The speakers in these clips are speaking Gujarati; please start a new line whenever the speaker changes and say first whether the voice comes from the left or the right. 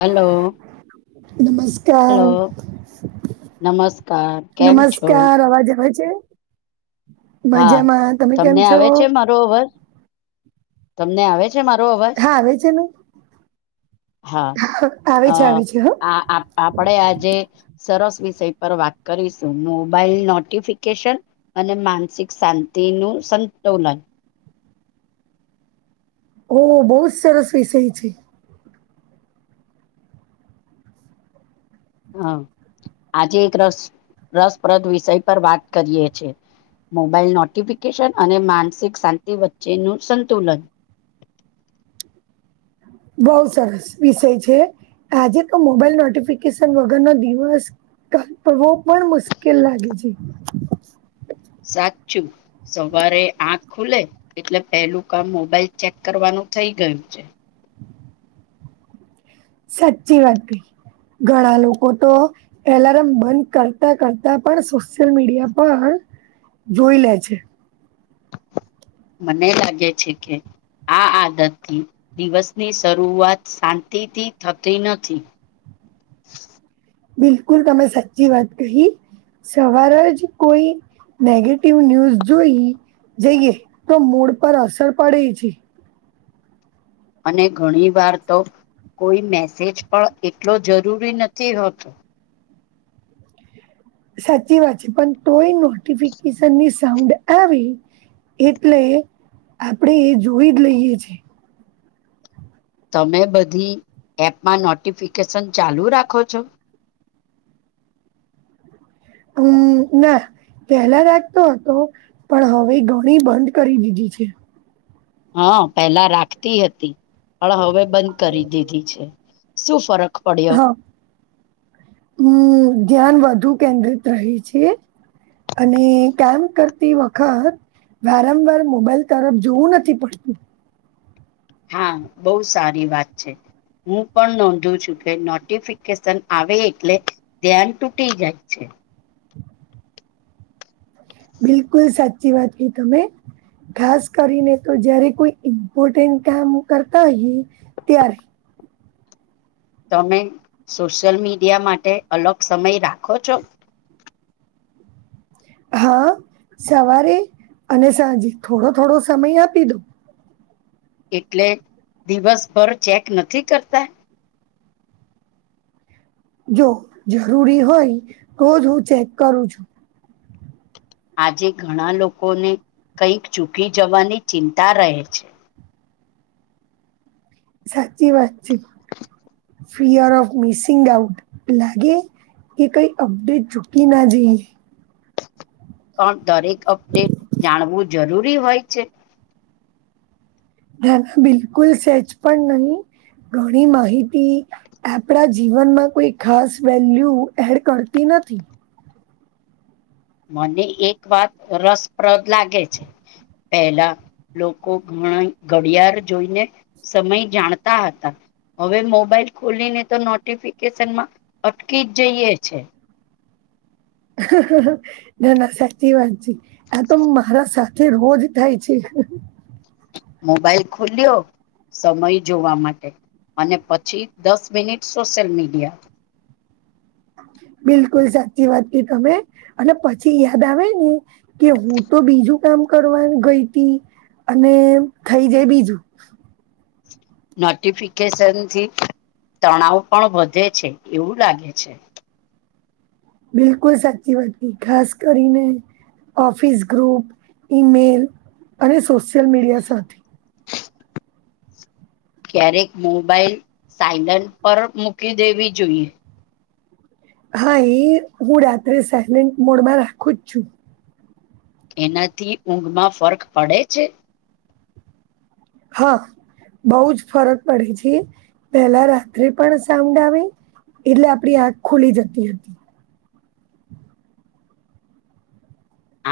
left: હલો.
right: નમસ્કાર
left: હલો નમસ્કાર કેમ છો
right: નમસ્કાર અવાજ આવે છે.
left: હા
right: મજામાં. તમે કેમ
left: તમને
right: છો?
left: આવે છે મારો અવાજ તમને આવે છે? મારો અવાજ
right: હા આવે છે ને
left: હા
right: આવે
left: અ
right: છે આવે છે હ
left: આ આપડે આજે સરસ વિષય પર વાત કરીશું મોબાઈલ નોટિફિકેશન અને માનસિક શાંતિ નું સંતુલન
right: હા બોજ સરસ વિષય છે.
left: હા આજે એક રસ રસપ્રદ વિષય પર વાત કરીએ છે. મોબાઈલ નોટિફિકેશન અને માનસિક શાંતિ વચ્ચેનું સંતુલન. [inaudible]
right: બહુ સરસ વિષય છે. આજે તો મોબાઈલ નોટિફિકેશન વગરનો દિવસ કાપવો પણ મુશ્કેલ લાગે છે.
left: સાચું સવારે આખ ખુલે એટલે પેલું કામ મોબાઈલ ચેક કરવાનું થઈ ગયું છે.
right: સાચી વાત કઈ ઘણા લોકો તો એલાર્મ બંધ કરતા કરતા પણ સોશિયલ મીડિયા પર જોઈ લે છે.
left: મને લાગે છે કે આ આદતથી દિવસની શરૂઆત શાંતિથી થતી નથી. [inaudible]
right: બિલકુલ તમે સાચી વાત કહી. સવાર જ કોઈ નેગેટિવ ન્યૂઝ જોઈ જઈએ તો મૂડ પર અસર પડે છે.
left: અને ઘણી વાર તો કોઈ મેસેજ પણ એટલો જરૂરી નથી હોતો.
right: સાચી વાત છે પણ તોય નોટિફિકેશન ની સાઉડ આવી એટલે આપડે એ જોઈ જ લઈએ છે.
left: તમે બધી એપમાં નોટિફિકેશન ચાલુ રાખો છો?
right: હમ્મ ના પેલા રાખતો હતો પણ હવે ઘણી બંધ કરી દીધી છે.
left: હા પેલા રાખતી હતી પણ હવે બંધ કરી દીધી છે. શું ફરક પડ્યો
right: હા હમ્મ ધ્યાન વધુ કેન્દ્રિત રહી છે અને કેમ્પ કરતી વખત વારંવાર મોબાઈલ તરફ જોવું નથી પડતું.
left: હા બહ સારી વાત છે. હું પણ નોંધું છું કે નોટિફિકેશન આવે એટલે ધ્યાન તૂટી જાય છે.
right: બિલકુલ સાચી વાત કી તમે. ખાસ કરીને તો જયારે કોઈ ઇમ્પોર્ટન્ટ કામ કરતા હોય ત્યારે.
left: તમે સોશિયલ મીડિયા માટે અલગ સમય રાખો છો?
right: હા સવારે અને સાંજે થોડો થોડો સમય આપી દો.
left: એટલે દિવસભર ચેક નથી કરતા.
right: જો જરૂરી હોય તો જ હું ચેક કરું છું.
left: આજે ઘણા લોકોને કંઈક ચૂકી જવાની ચિંતા રહે છે.
right: સાચી વાત છે ફિયર ઓફ મિસિંગ આઉટ લાગે. એ કઈ અપડેટ ચૂકી ના જઈએ.
left: પણ દરેક અપડેટ જાણવું જરૂરી હોય છે.
right: ધના બિલકુલ સેજ પણ નહી. ઘણી માહિતી આપણા જીવનમાં કોઈ ખાસ વેલ્યુ એડ કરતી ન થી.
left: મને એક વાત રસપ્રદ લાગે છે. પહેલા લોકો ઘણા ઘડિયાળ જોઈને સમય જાણતા હતા. હવે મોબાઈલ ખોલીને તો નોટિફિકેશનમાં અટકી જ જઈએ છે.
right: ના ના સાચી વાત છે આ તો મારા સા થે રોજ થાય છે.
left: મોબાઈલ ખુલ્યો સમય જોવા માટે અને પછી દસ મિનિટ સોશિયલ મીડિયા.
right: બિલકુલ સાચી વાત કી તમે અને પછી યાદ આવે ને કે હું તો તો બીજું કામ કરવા ગયતી અને થઈ જાય બીજું.
left: નોટિફિકેશન થી તણાવ પણ વધે છે એવું લાગે છે.
right: બિલકુલ સાચી વાત તી ખાસ કરીને ઓફિસ ગ્રુપ ઇમેલ અને સોશિયલ મીડિયા સાથે.
left: ક્યારેક મોબાઈલ સાયલન્ટ પર મૂકી દેવી જોઈએ.
right: હા એ હું રાત્રે સાયલેન્ટ મોડમાં રાખું જ છું.
left: એનાથી ઊંઘમાં ફર્ક પડે છે.
right: હા. બવ જ ફરક પડે છે પેલા રાત્રે પણ સાઉન્ડ આવે એટલે આપણી આંખ ખુલી જતી હતી.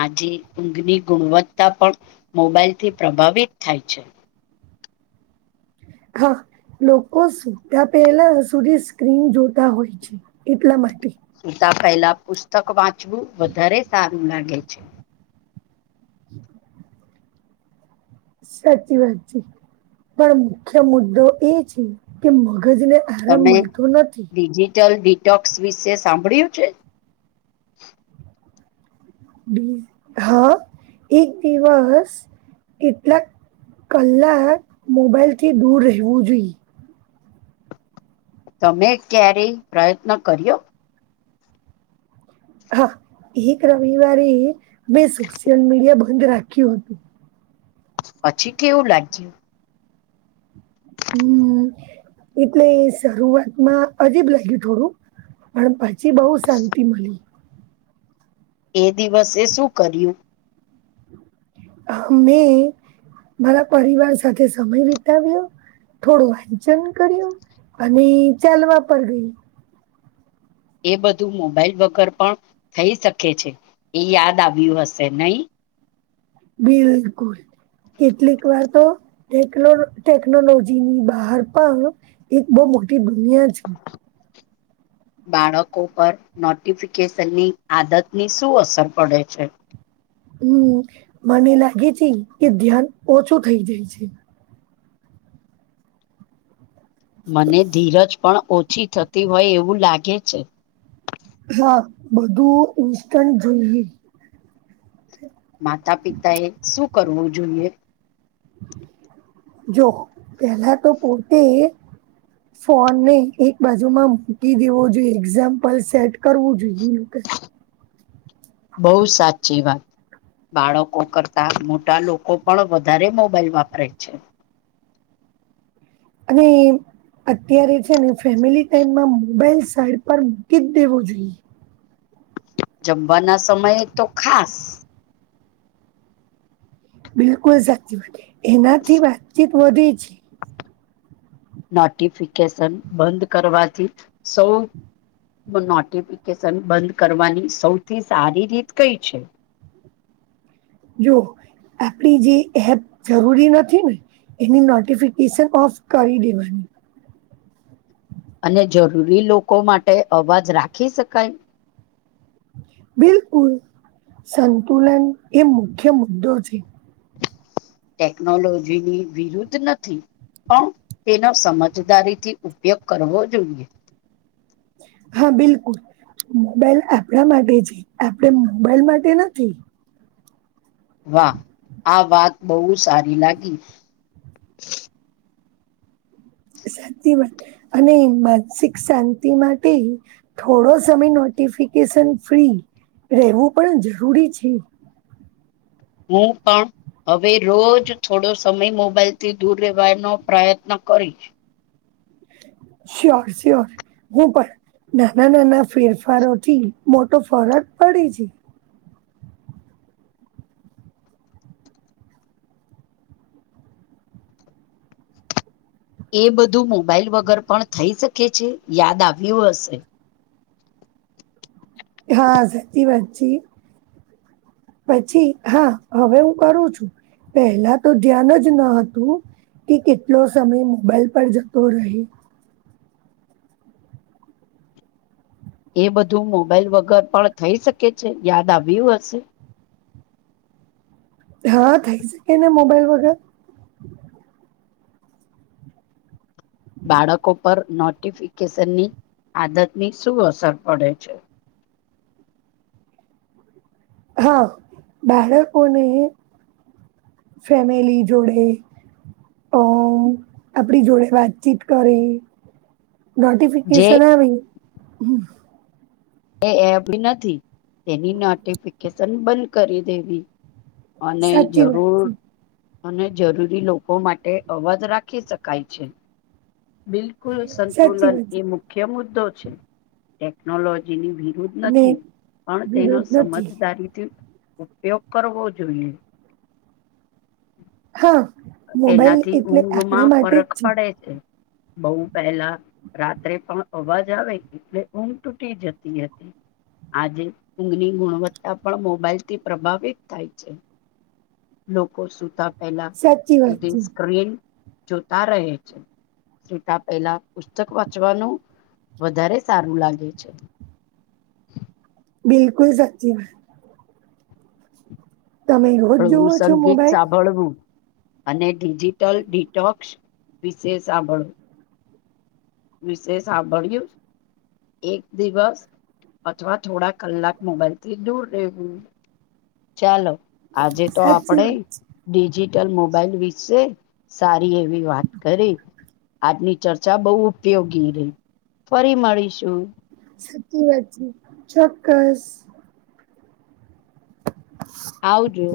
left: આજે ઊંઘની ગુણવત્તા પણ મોબાઈલથી પ્રભાવિત થાય છે.
right: હા. લોકો સુતા પહેલા સુધી સ્ક્રીન જોતા હોય છે એટલા માટે.
left: સીતા પહેલા પુસ્તક વાંચવું વધારે સારું લાગે છે.
right: સાચી વાત છે પણ મુખ્ય મુદ્દો એ છે કે મગજને આરામ મળતો નથી.
left: ડક્સ વિશે સાંભળ્યું છે.
right: હા એક દિવસ કેટલાક કલા મોબાઈલથી દૂર રહેવું જોઈએ.
left: તમે ક્યારેય પ્રયત્ન કર્યો?
right: હા એક રવિવારે મેં સોશિયલ મીડિયા બંધ રાખ્યું હતું.
left: પછી કેવું લાગ્યું?
right: હ એટલે શરૂઆતમાં અજીબ લાગ્યું થોડું પણ પછી બહુ શાંતિ મળી
left: એ દિવસે શું કર્યું
right: હ મેં મારા પરિવાર સાથે સમય વિતાવ્યો થોડું વાંચન કર્યું અને ચાલવા પર ગઈ
left: એ બધું મોબાઈલ વગર પણ થઈ શકે છે એ યાદ આવ્યું હશે નય
right: બિલકુલ કેટલીક વાર એકલો ટેકનોલોજી ની બહાર પણ એક બહ મોટી દુનિયા છે
left: બાળકો પર નોટિફિકેશનની આદતની શું અસર પડે છે
right: હ મને લાગે છે કે ધ્યાન ઓછું થઈ જાય છે
left: મને ધીરજ પણ ઓછી થતી હોય એવું લાગે છે
right: હા બધું ઇન્સ્ટન્ટ જોઈએ
left: માતા પિતાએ શું કરવું જોઈએ?
right: જો પેલા તો પોતે ફોનને એક બાજુમાં મૂકી દેવો જોઈએ એક્ઝામ્પલ સેટ કરવું જોઈએ લોકે.
left: બહુ સાચી વાત. બાળકો કરતા મોટા લોકો પણ વધારે મોબાાઈલ વાપરે છે.
right: અને અત્યારે છેને ફેમિલી ટાઈમમાં મોબાાઈલ સાઈડ પર મૂકી જ દેવો જોઈએ.
left: જમવાના સમયે તો ખાસ.
right: બિલકુલ સાચી વાતે, એનાથી વાતચીત વધે છે.
left: નોટિફિકેશન બંધ કરવાથી સૌ નોટિફિકેશન બંધ કરવાની સૌથી સારી રીત કઈ છે?
right: જો આપડી જે એપ જરૂરી નથીને એની નોટિફિકેશન ઓફ કરી દેવાની.
left: અને જરૂરી લોકો માટે અવાજ રાખી શકાય?
right: બિલકુલ, સંતુલન એ મુખ્ય મુદ્દો છે.
left: ટેકનોલોજીની વિરુદ્ધ નથી. પણ તેનો સમજદારીથી ઉપયોગ કરવો જોઈએ.
right: હા બિલકુલ. મોબાઈલ આપરા માટે છે આપડે મોબાઈલ માટે નથી.
left: વાહ, આ વાત બહુ સારી લાગી.
right: શાંતિ માટે અને માનસિક શાંતિ માટે થોડો સમય નો નોટિફિકેશન ફ્રી રહેવું પણ જરૂરી છે.
left: હું પણ હવે રોજ થોડો સમય મોબાઈલથી દૂર રહેવાનો પ્રયત્ન કરીશ.
right: શયોર શયોર, હું પણ. નાના નાના ફેરફારોથી મોટો ફરક પડે છે.
left: એ બધું મોબાઈલ વગર પણ થઈ શકે છે યાદ આવ્યું હશે.
right: હા, સાચી વાત છે ઈ. પછી હા, હવે હું કરું છું. પહેલાં તો ધ્યાન જ ન હતું. કે કેટલો સમય મોબાઈલ પર જતો રહે.
left: એ બધું મોબાઈલ વગર પણ થઈ શકે છે યાદ આવ્યું હશે.
right: હા, થઈ શકેને મોબાઈલ વગર.
left: બાળકો પર નોટિફિકેશનની આદતની શું અસર પડે છે?
right: હા, બાળકોને. ફેમેલી જોડે. અ આપડી જોડે વાતચીત કરી.
left: જે
right: નોટિફિકેશન આવી.
left: એ એપની નથી તેની નોટિફિકેશન બંધ કરી દેવી. અને
right: સાચી વાત
left: જરૂર.
right: છે
left: અને જરૂરી લોકો માટે અવાજ રાખી શકાય છે. બિલકુલ,
right: સાચી
left: સંતુલન
right: વાત
left: એ
right: છે
left: મુખ્ય મુદ્દો છે ટેકનોલોજીની
right: અને
left: નથી પણ તેનો
right: વિરોધ નથી
left: સમજદારીથી ઉપયોગ કરવો જોઈએ.
right: હા. મોબાઈલ
left: એનાથી
right: એટલે
left: ઊંઘમાં
right: આપણા માટે
left: ફરક
right: જ
left: પડે છે. બોઉ પહેલા રાત્રે પણ અવાજ આવે એટલે ઊંઘ તૂટી જતી હતી. આજે ઊંઘની ગુણવત્તા પણ મોબાઈલથી પ્રભાવિત થાય છે. લોકો સુતા પહેલા
right: સાચી વાત
left: સુધી
right: છે
left: સ્ક્રીન જોતા રહે છે. સૂતા પહેલા પુસ્તક વાંચવાનું વધારે સારું લાગે છે.
right: બિલકુલ સાચી વાત. તમે રોજ
left: હળવું
right: જોવો છો
left: સંગીત
right: મોબાઈલ
left: સાંભળવું. અને ડિજિટલ ડિટોક્સ વિશે સાંભળો. વિશે સાંભળ્યું. એક દિવસ અથવા થોડા કલાક મોબાઈલથી દૂર રહેવું. ચાલો આજે તો
right: સાચી
left: આપડે
right: વાત
left: ડીજી ટલ મોબાઈલ વિશે સારી એવી વાત કરી આજની ચર્ચા બઉ ઉપયોગી રહી ફરી મળીશું.
right: સાચી વાત છે, ચોક્કસ.
left: આવજો.